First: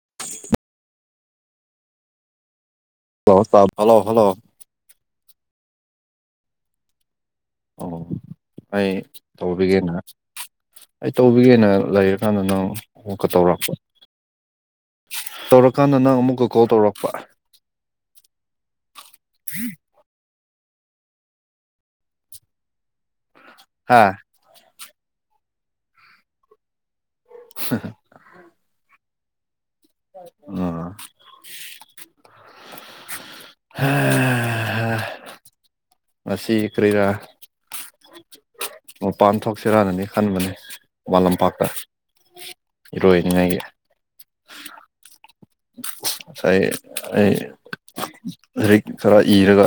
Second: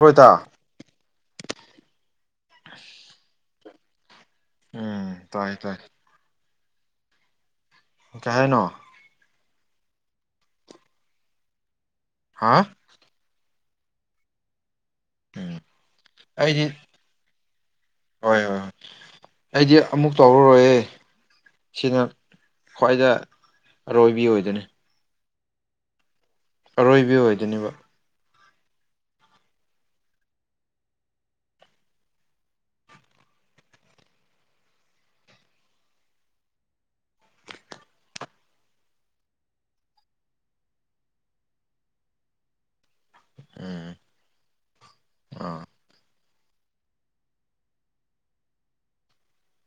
ꯍꯣꯏꯗ ꯍ hello hello ꯎꯝ ꯇꯥꯏ ꯇꯥꯏ ꯑꯣ ꯀꯩ ꯍꯥꯏꯅꯣ ꯑꯩ ꯇꯧꯕꯤꯒꯦꯅ ꯑꯩ ꯇꯧꯕꯤꯒꯦꯅ ꯂꯩꯔꯀꯥꯟꯗ ꯍꯥ ꯅꯪ ꯀ ꯇꯧꯔꯥꯛꯄ ꯎꯝ ꯇꯧꯔꯀꯥꯟꯗ ꯅꯪ ꯑꯃꯨꯛꯀ ꯑꯩꯗꯤ ꯀꯣꯜ ꯇꯧꯔꯛꯄ ꯍꯣꯏ ꯍꯣꯏ ꯍꯣꯏ ꯑꯩꯗꯤ ꯑꯃꯨꯛ ꯇꯧꯔꯔꯣꯏꯌꯦ ꯁꯤꯅ ꯈ꯭ꯋꯥꯏꯗ ꯍꯥ ꯑꯔꯣꯏꯕꯤ ꯑꯣꯏꯗ‌ꯣꯏꯅꯦ ꯑꯔꯣꯏꯕꯤ ꯑꯣꯏꯗꯣꯏꯅꯦꯕ ꯎ ꯍꯝ ꯃꯁꯤꯁꯤ ꯀ꯭ꯔꯔꯤꯔ ꯃꯄꯥꯟ ꯊꯣꯛꯁꯤꯔꯅꯅꯤ ꯈꯟꯕꯅꯦ ꯈꯨꯃꯟ ꯂꯝꯄꯥꯛꯇ ꯏꯔꯣꯏꯅꯤꯡꯉꯒꯤ ꯎꯝ ꯑꯥ ꯑꯩ ꯑꯩ ꯂꯥꯏꯔꯤꯛ ꯈꯔ ꯏꯔꯒ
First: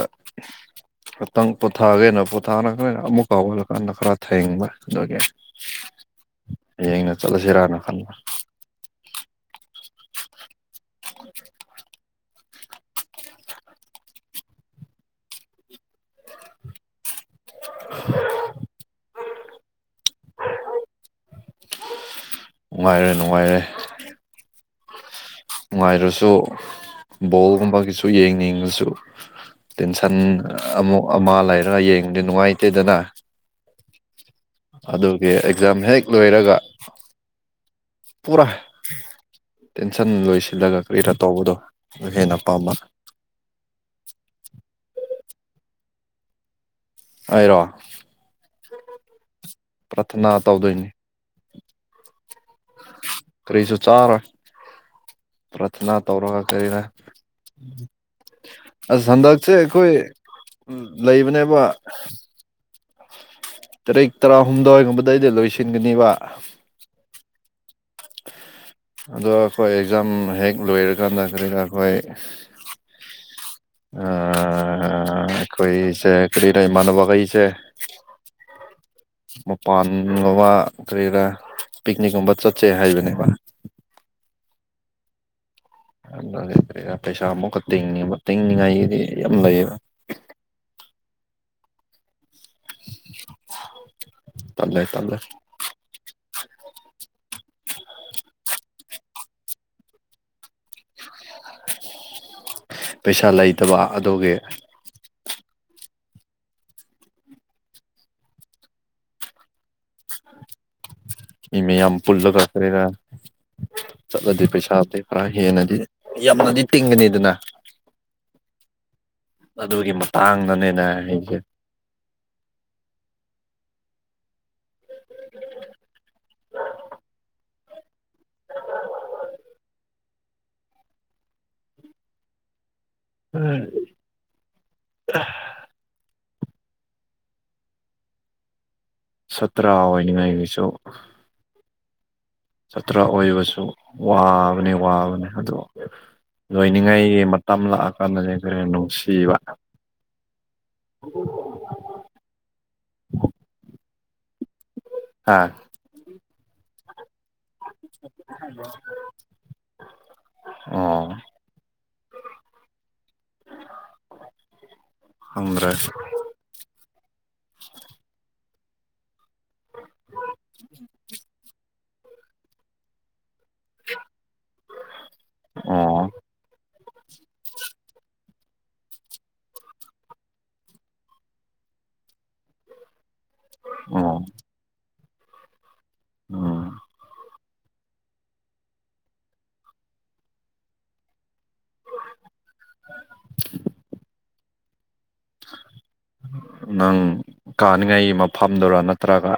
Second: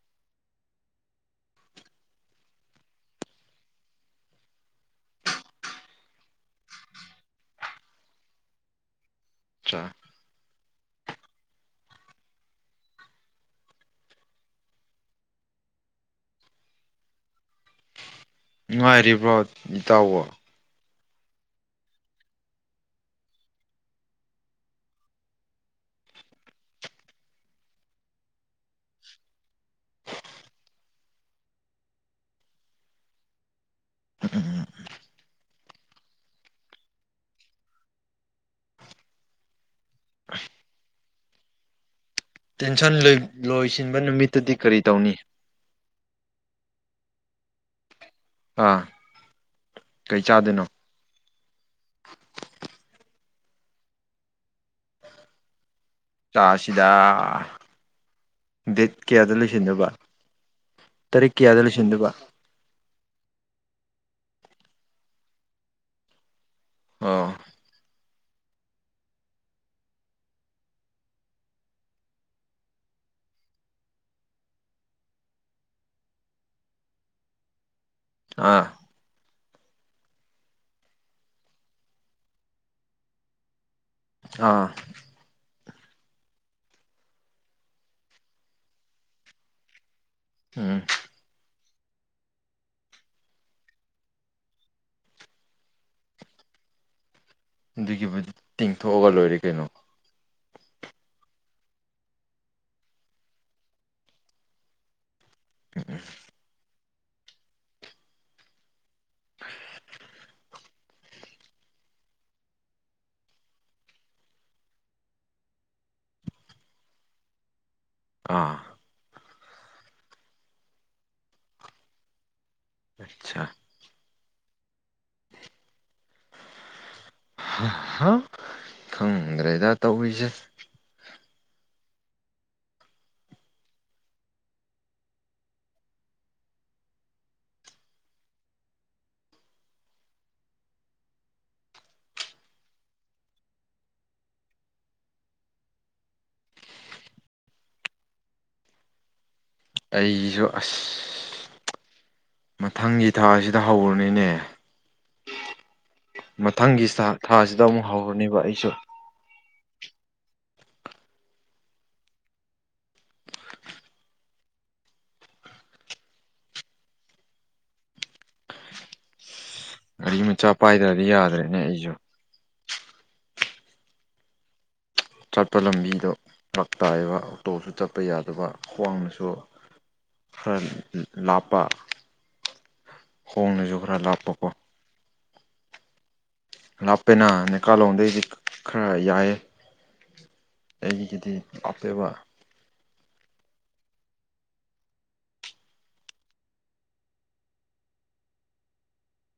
ꯈꯤꯇꯪ ꯄꯣꯊꯥꯒꯦꯅ ꯄꯣꯊꯥꯅ ꯑꯃꯨꯛ ꯍꯧꯔꯒꯂꯀꯥꯟꯗ ꯈꯔ ꯊ‌ꯦꯡꯕ ꯑꯗꯨꯒꯤ [unintelligible] ꯍꯌꯦꯡꯅ ꯆꯠꯂꯁꯤꯔꯥꯅ ꯈꯜꯂ ꯑꯆꯥ [unintelligible] ꯅꯨꯡꯉꯥꯏꯔꯤꯕ꯭ꯔꯣ ꯏꯇꯥꯎꯕꯣ꯫ ꯅꯨꯡꯉꯥꯏꯔꯦ ꯅꯨꯡꯉꯥꯏꯔꯦ ꯅꯨꯡꯉꯥꯏꯔꯁꯨ ꯕꯣꯜꯒꯨꯝꯕꯒꯤꯁꯨ ꯌꯦꯡꯅꯤꯡꯉꯁꯨ ꯇꯦꯟꯁꯟ ꯑꯃꯨꯛ ꯑꯃ ꯂꯩꯔꯒ ꯌꯦꯡꯗꯤ ꯅꯨꯡꯉꯥꯏꯇꯦꯗꯅ [inaudible] ꯑꯗꯨꯒꯤ ꯑꯦꯛꯖꯥꯝ ꯍꯦꯛ ꯂꯣꯏꯔꯒ ꯄꯨꯔꯥ ꯇꯦꯟꯁꯟ ꯂꯣꯏꯁꯤꯜꯂꯒ ꯀꯔꯤ ꯔ ꯇꯧꯕꯗꯣ ꯍꯦꯟꯅ ꯄꯥꯝꯕ ꯇꯦꯟꯁꯟ ꯂꯣꯏꯁꯤꯟꯕ ꯅꯨꯃꯤꯠꯇꯨꯗꯤ ꯀꯔꯤ ꯇꯧꯅꯤ ꯑꯩꯔꯣ ꯑꯥ ꯀꯩ ꯄ꯭ꯔꯊꯅꯥ ꯆꯥꯗꯣꯏꯅꯣ ꯇꯧꯗꯣꯏꯅꯤ [inaudible] ꯀꯔꯤꯁꯨ ꯆꯥꯔꯣꯏ ꯅꯥ ꯇꯧꯔꯒ ꯀꯔꯤꯔ ꯆꯥꯁꯤꯗ ꯗꯦꯠ ꯑꯁ ꯀꯌꯥꯗ ꯍꯟꯗꯛꯁꯦ ꯂꯣꯏꯁꯤꯟꯗꯕ ꯑꯩꯈꯣꯏ ꯇꯔꯤꯛ ꯀꯌꯥꯗ ꯂꯩꯕꯅꯦꯕ ꯂꯣꯏꯁꯤꯟꯗꯕ ꯇꯔꯦꯛ ꯇꯔꯥꯍꯨꯝꯗꯣꯏ ꯒꯨꯝꯕꯗꯩꯗꯤ ꯂꯣꯏꯁꯤꯟꯒꯅꯤꯕ ꯑꯥ ꯑꯗꯣ ꯑꯩꯈꯣꯏ ꯑꯦꯛꯖꯥꯝ ꯍꯦꯛ ꯂꯣꯏꯔꯀꯥꯟꯗ ꯀꯔꯤꯔ ꯑꯩꯈꯣꯏ ꯑ ꯑꯩꯈꯣꯏꯁꯦ ꯀꯔꯤꯔ ꯏꯃꯥꯟꯅꯕ ꯈꯩꯁꯦ ꯑꯥ ꯃꯄꯥꯟꯒꯨꯝꯕ ꯀꯔꯤꯔꯥ ꯄꯤꯛꯅꯤꯛꯀꯨꯝꯕ ꯆꯠꯁꯦ ꯍꯥꯏꯕꯅꯦꯕ ꯑꯥ ꯑꯗꯨ ꯄꯩꯁꯥ ꯑꯃꯨꯛꯀ ꯇꯦꯡꯅꯤꯡꯕ ꯇꯤꯡꯅꯤꯡꯉꯥꯏꯒꯤꯗꯤ ꯌꯥꯝ ꯂꯩꯌꯦꯕ꯫ ꯎꯝ ꯇꯜꯂꯦ ꯇꯜꯂꯦ ꯑꯗꯨꯒꯤꯕꯨꯗꯤ ꯇꯤꯡꯊꯣꯛꯑꯒ ꯂꯣꯏꯔꯦ ꯀꯩꯅꯣ ꯄꯩꯁꯥ ꯂꯩꯇꯕ ꯑꯗꯨꯒꯤ꯫ [inaudible] ꯃꯤ ꯃꯌꯥꯝ ꯄꯨꯜꯂ ꯀꯔꯦꯔ꯫ ꯆꯠꯂꯗꯤ ꯄꯩꯁꯥꯁꯦ ꯈꯔ ꯍꯦꯟꯅꯗꯤ ꯌꯥꯝꯅꯗꯤ ꯇꯤꯡꯒꯅꯤꯗꯅ꯫ ꯑꯥ ꯑꯗꯨꯒꯤ ꯃꯇꯥꯡꯗꯅꯦꯅꯦ ꯑꯩꯁꯦ꯫ ꯑꯆꯥ꯫ ꯈꯪꯗ꯭ꯔꯦꯗ ꯇꯧꯔꯤꯁꯦ꯫ ꯎꯝ꯫ ꯁꯇ꯭ꯔꯥ ꯑꯣꯏꯅꯤꯡꯉꯥꯏꯒꯤꯁꯨ꯫ ꯁꯥꯇ꯭ꯔ ꯑꯣꯏꯕꯁꯨ ꯋꯥꯕꯅꯦ ꯋꯥꯕꯅꯦ ꯑꯗꯣ꯫ ꯂꯣꯏꯅꯤꯡꯉꯥꯏꯒꯤ ꯃꯇꯝ ꯂꯥꯛꯑꯀꯥꯟꯗꯅꯤ ꯑꯈꯣꯌꯔ ꯅꯨꯡꯁꯤꯕ꯫ ꯑꯩꯁꯨ ꯑꯁ ꯃꯊꯪꯒꯤ ꯊꯥꯁꯤꯗ ꯍꯧꯔꯅꯤꯅꯦ꯫ ꯑꯥ ꯃꯊꯪꯒꯤ ꯊꯥꯁꯤꯗ ꯑꯃꯨꯛ ꯍꯧꯔꯅꯤꯕ ꯑꯩꯁꯨ꯫ ꯑꯣ꯫ ꯈꯪꯗꯔ꯭꯫ [inaudible] ꯎꯝ ꯃꯆꯥ ꯄꯥꯏꯗ꯭ꯔꯗꯤ ꯌꯥꯗ꯭ꯔꯦꯅꯦ ꯑꯩꯁꯨ꯫ [inaudible] ꯆꯠꯄ ꯑꯣ ꯂꯝꯕꯤꯗꯣ ꯐꯥꯛ ꯇꯥꯏꯕ ꯑꯣꯛꯇꯣꯁꯨ ꯆꯠꯄ ꯌꯥꯔꯦ꯫ ꯑꯗꯨꯒ ꯈ꯭ꯋꯥꯡꯅꯁꯨ ꯈꯔ ꯂꯥꯞꯄ꯫ ꯍꯣꯡꯅꯁꯨ ꯈꯔ ꯑꯣ ꯂꯥꯞꯄꯀꯣ꯫ ꯎꯝ꯫ ꯂꯥꯞꯄꯦꯅ ꯅꯦꯀꯥꯂꯣꯝꯗꯒꯤꯗꯤ ꯈꯔ ꯌꯥꯏꯌꯦ ꯑꯩꯒꯤꯗꯤ꯫ ꯑꯄꯦꯕ꯫ ꯅꯪ ꯀꯥꯅꯤꯡꯉꯥꯏꯒꯤ ꯃꯐꯝꯗꯨꯔ ꯅꯠꯇ꯭ꯔꯒ꯫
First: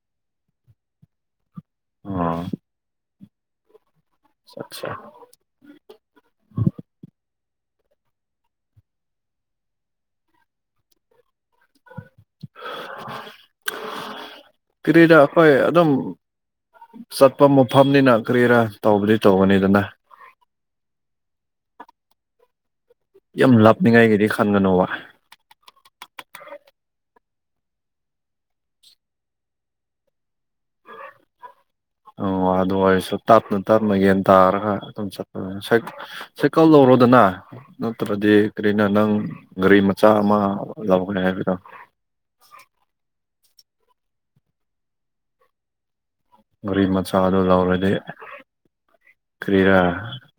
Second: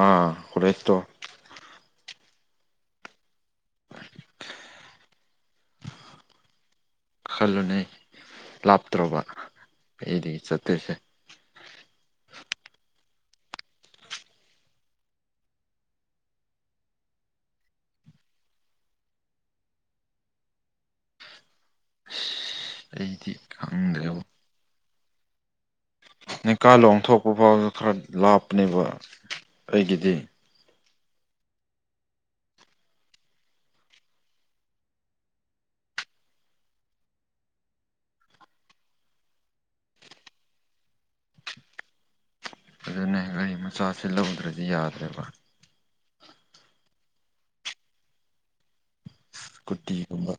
ꯑꯥ ꯍꯔꯤꯠꯇꯣ꯫ ꯑꯣ꯫ ꯑꯠꯆꯥ ꯈꯜꯂꯨꯅꯦ ꯂꯥꯞꯇ꯭ꯔꯕ ꯑꯩꯗꯤ ꯆꯠꯇꯣꯏꯁꯦ [unintelligible] ꯀꯔꯤꯔ ꯑꯈꯣꯏ ꯑꯗꯨꯝ ꯆꯠꯄ ꯃꯐꯝꯅꯤꯅ ꯀꯔꯤꯔꯥ ꯇꯧꯕꯗꯤ ꯇꯧꯒꯅꯤꯗꯅ [unintelligible] ꯌꯥꯝ ꯈꯪꯗ꯭ꯔꯦꯕ ꯂꯥꯞꯅꯤꯡꯉꯥꯏꯒꯤꯗꯤ ꯈꯟꯒꯅꯣꯕ ꯅꯤꯀꯥ ꯂꯣꯡ ꯊꯣꯛꯄ ꯐꯥꯎꯗ ꯈꯔ ꯂꯥꯞꯄꯅꯦꯕ ꯑꯩꯒꯤꯗꯤ [unintelligible] ꯑꯣ ꯑꯗꯨ ꯑꯣꯏꯔꯁꯨ ꯇꯞꯅ ꯇꯞꯅ ꯌꯦꯟ ꯇꯥꯔꯒ ꯑꯗꯨꯝ ꯆꯠꯄ ꯁꯥꯏꯀꯜ ꯂꯧꯔꯣꯗꯅ ꯅꯠꯇ꯭ꯔꯗꯤ ꯀꯔꯤꯅ ꯅꯪ ꯒꯥꯔꯤ ꯃꯆꯥ ꯑꯃ ꯂꯧꯒꯦ ꯍꯥꯏꯕꯗꯣ ꯑꯗꯨꯅꯦ ꯒꯥꯔꯤ ꯃꯆꯥꯁꯦ ꯂꯧꯗ꯭ꯔꯗꯤ ꯌꯥꯗ꯭ꯔꯦꯕ ꯒꯥꯔꯤ ꯃꯆꯥꯗꯣ ꯂꯧꯔꯗꯤ ꯁ꯭ꯀꯨꯇꯤ ꯒꯨꯝꯕ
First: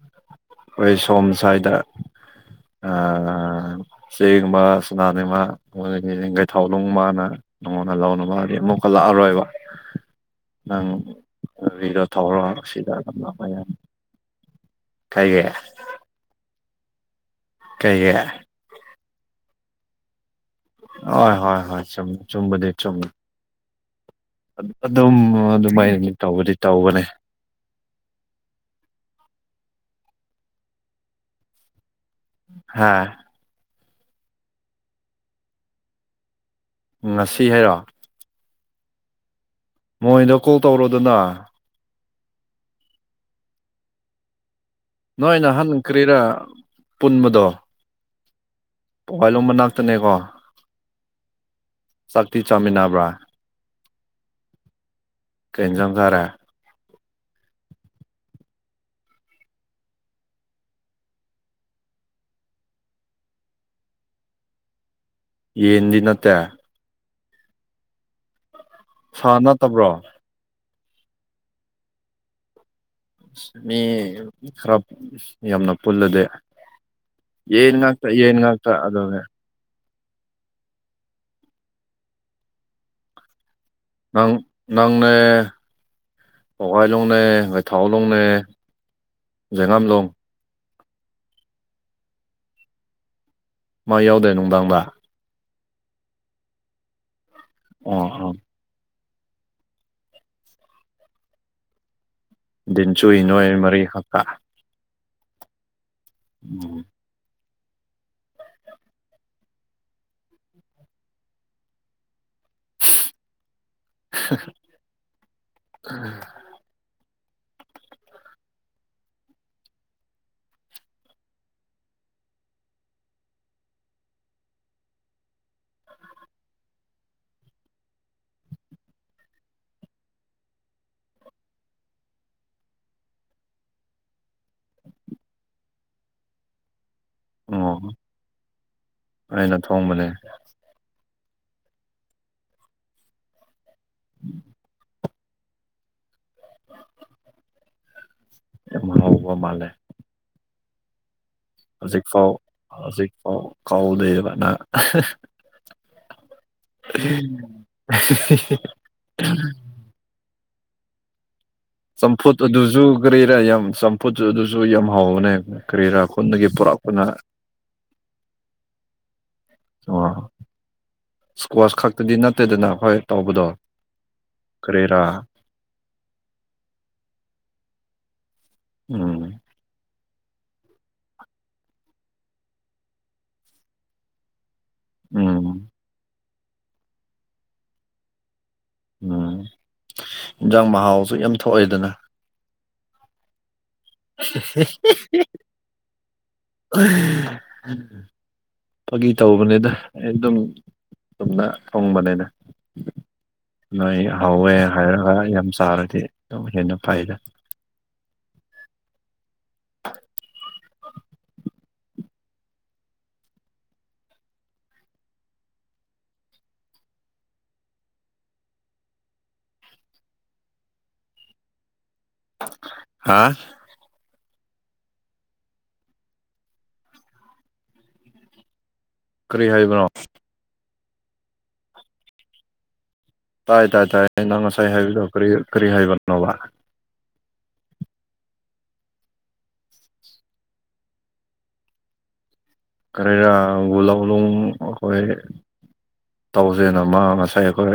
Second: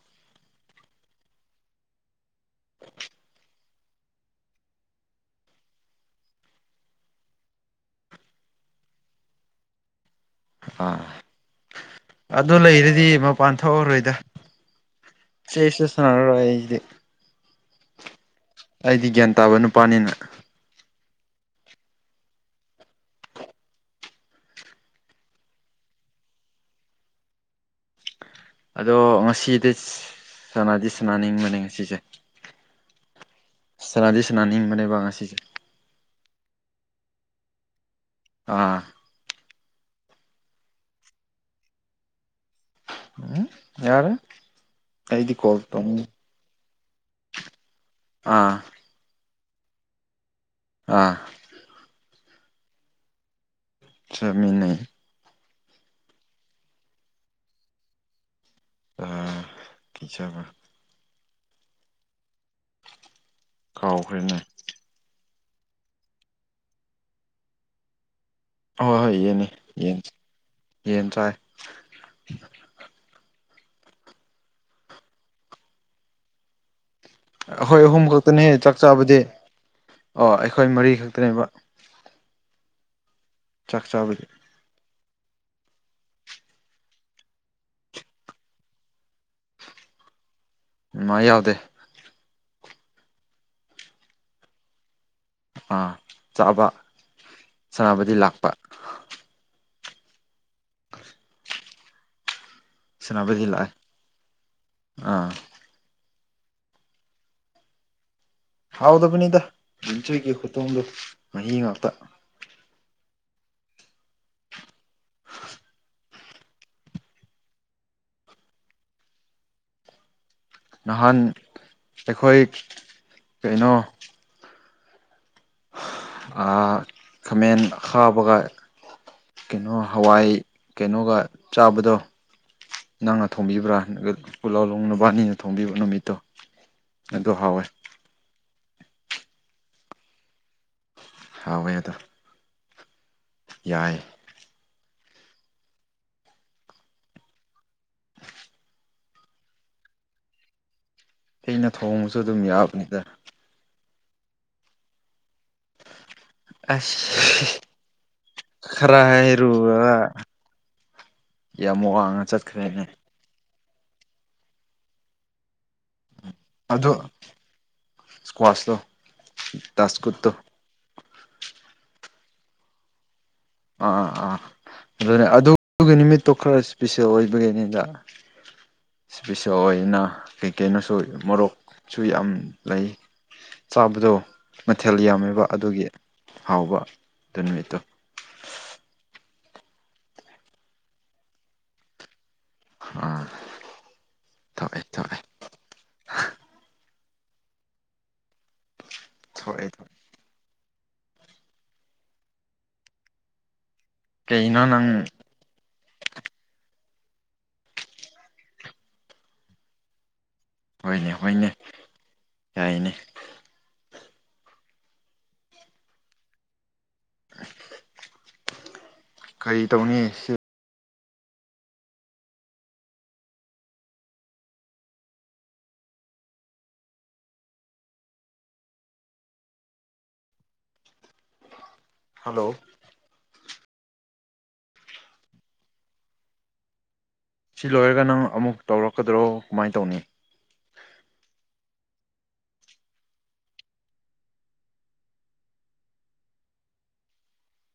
ꯍꯣꯏ ꯁꯣꯝ ꯁ꯭ꯋꯥꯏꯗ ꯑ ꯁꯤꯒꯨꯝꯕ ꯁꯨꯅꯥꯅꯤꯃ ꯒꯩ ꯊꯥꯎ ꯂꯅꯨꯡꯕꯅ ꯅꯣꯡꯉꯣꯟꯅ ꯂꯥꯎꯅꯕ [unintelligible] ꯂꯥꯛꯑꯔꯣꯏꯕ ꯑꯥ ꯅꯪ ꯒꯥꯔꯤꯗꯣ ꯊꯧꯔꯣ ꯑꯗꯨ ꯁꯤꯗ ꯂꯩꯔꯗꯤ ꯑꯗꯨꯝ ꯂꯥꯛꯄ ꯃꯄꯥꯟ ꯌꯥꯏ ꯊꯣꯛꯑꯔꯣꯏꯗ ꯀꯩꯒꯤ ꯆꯦꯁ ꯁꯨ ꯁꯥꯅꯔꯔꯣꯏ ꯑꯩꯗꯤ ꯀꯩꯒꯤ ꯑꯩꯗꯤ ꯒ꯭ꯌꯥꯟ ꯇꯥꯕ ꯅꯨꯄꯥꯅꯤꯅ ꯍꯣꯏ ꯍꯣꯏ ꯍꯣꯏ ꯆꯨꯝ ꯆꯨꯝꯕꯗꯤ ꯆꯨꯝꯃꯤ ꯑꯗꯨꯝ ꯑꯗꯨꯃꯥꯏꯅ ꯇꯧꯕꯗꯤ ꯇꯧꯕꯅꯦ ꯑꯗꯣ ꯉꯁꯤꯗꯤ ꯁꯅꯥꯗꯤ ꯁꯅꯥꯅꯤꯡꯕꯅꯦ ꯉꯁꯤꯁꯦ ꯍꯥꯥ ꯁꯅꯥꯗꯤ ꯁꯅꯥꯅꯤꯡꯕꯅꯦꯕ ꯉꯁꯤꯁꯦ ꯉꯁꯤ ꯍꯥꯏꯔꯣ ꯑꯥ ꯃꯣꯏꯗ ꯀꯣꯛ ꯇꯧꯔꯣꯗꯅ ꯎꯝ ꯌꯥꯔꯦ ꯑꯩꯗꯤ ꯅꯣꯏ ꯀꯣꯜ ꯅꯥꯍꯟ ꯇꯧꯅꯤꯡ ꯀꯔꯤꯔꯥ ꯄꯨꯟꯕꯗꯣ ꯑꯥ ꯋꯥꯏꯂꯣꯝ ꯃꯅꯥꯥꯛ ꯇꯅꯦꯀꯣ ꯑꯥ ꯆꯥꯛꯇꯤ ꯆꯥꯃꯤꯟꯅꯥꯕ꯭ꯔꯥ ꯆꯥꯃꯤꯟꯅꯩ ꯀꯩ ꯏꯟꯖꯥꯡ ꯆꯥꯔꯦ ꯑ ꯀꯩ ꯆꯥꯕ ꯀꯥꯎꯈ꯭ꯔꯦꯅꯦ ꯌꯦꯟꯗꯤ ꯅꯠꯇꯦ ꯍꯣꯏ ꯍꯣꯏ ꯁꯥ ꯌꯦꯟꯅꯤ ꯅꯠꯇꯕ꯭ꯔꯣ ꯌꯦꯟ ꯌꯦꯟ ꯆꯥꯏ ꯃꯤ ꯈꯔ ꯌꯥꯝꯅ ꯄꯨꯜꯂꯗꯤ ꯌꯦꯟ ꯑꯈꯣꯏ ꯑꯍꯨꯝ ꯉꯥꯛꯇ ꯌꯦꯟ ꯈꯛꯇꯅꯦ ꯉꯥꯛꯇ ꯆꯥꯛ ꯆꯥꯕꯗꯤ ꯑꯗꯨꯅꯦ ꯑꯣ ꯑꯩꯈꯣꯏ ꯃꯔꯤ ꯈꯛꯇꯅꯦꯕ ꯆꯥꯛ ꯆꯥꯕꯗꯤ ꯅꯦ ꯄꯧꯒꯥꯏꯂꯣꯡꯅꯦ ꯉꯩꯊꯥꯂꯣꯡꯅꯦ ꯖꯦꯉꯝꯂꯣꯡ ꯃꯥ ꯌꯥꯎꯗꯦ ꯃꯥ ꯌꯥꯎꯗꯦ ꯅꯨꯡꯗꯥꯡꯗ ꯑꯥ ꯆꯥꯕ ꯑꯣ ꯁꯅꯥꯅꯕꯗꯤ ꯑꯣ ꯂꯥꯛꯄ [unintelligible] ꯟꯆꯨ ꯁꯅꯥꯕꯗꯤ ꯅꯣꯏ ꯂꯥꯛꯑꯦ ꯃꯔꯤ ꯍꯥꯛꯀ ꯑꯥ ꯎꯝ ꯍꯥꯎꯗꯕ ꯇ ꯌꯦꯁꯨ ꯀ ꯈꯨꯇꯣꯡꯗ ꯑꯍꯤꯡ ꯉꯥꯛꯇ ꯑ ꯅꯍꯥꯟ ꯑꯩꯈꯣꯏ ꯀꯩꯅꯣ ꯈꯥꯃꯦꯟ ꯍꯥꯥꯕꯒ ꯀꯩꯅꯣ ꯍꯋꯥꯏ ꯀꯩꯅꯣꯒ ꯆꯥꯕꯗꯣ ꯅꯪꯅ ꯊꯣꯡꯕꯤꯕ꯭ꯔꯥ ꯅ ꯄꯨꯂꯥꯂꯣꯡ ꯅꯨꯕꯥꯅꯤꯅ ꯊꯣꯡꯕꯤꯕ ꯅꯨꯃꯤꯠꯇꯣ ꯑꯗꯨ ꯍꯥꯎꯋꯦ ꯑꯣ ꯑꯩꯅ ꯊꯣꯡꯕꯅꯦ ꯍꯋ ꯌꯥ ꯑꯗꯣ ꯌꯥꯏ ꯎꯝ ꯍꯥꯎ ꯎꯕ ꯃꯥꯂꯦ ꯑꯩꯅ ꯍꯧꯖꯤꯛ ꯊꯣꯡꯕꯁꯨ ꯐꯥꯎ ꯑꯗꯨꯝ ꯌꯥꯕꯅꯤꯗ ꯍꯧꯖꯤꯛꯐꯥꯎ ꯀꯥꯎꯗꯦꯕꯅ ꯑꯁ ꯈꯔ ꯍꯥꯏꯔꯨ ꯆꯝꯐꯨꯠ ꯑꯗꯨꯁꯨ ꯆꯠꯈ꯭ꯔꯦꯅꯦ ꯀꯔꯤꯔꯥ ꯌꯥꯝ ꯆꯝꯐꯨꯠ ꯑꯗꯨꯁꯨ ꯌꯥꯝ ꯍꯥꯎꯕꯅꯦ ꯀꯔꯤꯔꯥ ꯗꯒꯤ ꯄꯨꯔꯥ ꯈꯅ ꯑꯗꯣ ꯏꯁꯀ꯭ꯋꯥꯁꯇꯣ ꯗꯥꯁꯀꯨꯠꯇꯣ ꯏꯁꯀ꯭ꯋꯥꯁ ꯈꯥꯛꯇꯗꯤ ꯅ ꯇꯦꯗꯅ ꯍꯣꯏ ꯑꯥ ꯑꯥ ꯑꯥ ꯑꯗꯨꯅꯦ ꯑꯗꯨꯒꯤ ꯅꯨꯃꯤꯠꯇꯣ ꯈꯔ ꯏꯁꯄꯤꯁꯦꯜ ꯑꯣꯏꯕꯒꯤꯅꯤꯗ ꯎꯝ ꯁꯤꯄꯤꯁ ꯑꯣꯏꯅ ꯀꯩ ꯀꯩꯅꯣꯁꯨ ꯃꯣꯔꯣꯛꯁꯨ ꯌꯥꯝ ꯂꯩ ꯆꯥꯕꯗꯣ ꯃꯊꯦꯜ ꯌꯥꯝꯃꯤꯕ ꯎꯝ ꯑꯗꯨꯒꯤ ꯍꯥꯎꯕ ꯑꯗꯨ ꯅꯨꯃꯤꯠꯇꯣ ꯎꯝ ꯏꯟꯖꯥꯡ ꯃꯍꯥꯎꯁꯨ ꯌꯥꯝ ꯊꯣꯛꯑꯦꯗꯅ ꯑꯥ ꯊꯣꯛꯑꯦ ꯊꯣꯛꯑꯦ [unintelligible] ꯐꯒꯤ ꯊꯣꯛꯑꯦ ꯇꯧꯕꯅꯤꯗ ꯊꯣꯛꯑꯦ ꯑꯩ ꯑꯗꯨꯝ ꯆꯨꯝꯅ ꯊꫭꯡꯕꯅꯤꯗ ꯅꯣꯏ ꯍꯧꯋꯦ ꯀꯩꯅꯣ ꯅꯪ ꯍꯥꯏꯔꯒ ꯌꯥꯝ ꯆꯥꯔꯗꯤ ꯑꯗꯨꯝ ꯍꯦꯟꯅ ꯐꯩꯗ [unintelligible] ꯍꯣꯏꯅꯦ ꯍꯣꯏꯅꯦ ꯌꯥꯏꯅꯦ ꯀꯔꯤ ꯇꯧꯅꯤ ꯁꯤ ꯍꯥꯥ ꯀꯔꯤ ꯍꯥꯏꯕꯅꯣ ꯍꯜꯂꯣ ꯇꯥꯏ ꯇꯥꯏ ꯇꯥꯏ ꯅꯪ ꯉꯁꯥꯏ ꯍꯥꯏꯕꯗꯣ ꯀꯔꯤ ꯀꯔꯤ ꯍꯥꯏꯕꯅꯣꯕ ꯁꯤ ꯂꯣꯏꯔꯒ ꯅꯪ ꯑꯃꯨꯛ ꯇꯧꯔꯛꯀꯗ꯭ꯔꯣ ꯀꯃꯥꯏꯅ ꯇꯧꯅꯤ ꯀꯔꯦꯔ ꯋꯨꯂꯧꯂꫭꯡ ꯑꯩꯈꯣꯏ ꯇꯧꯁꯦꯅ ꯃꯥ ꯉꯁꯥꯏ ꯑꯩꯈꯣꯏ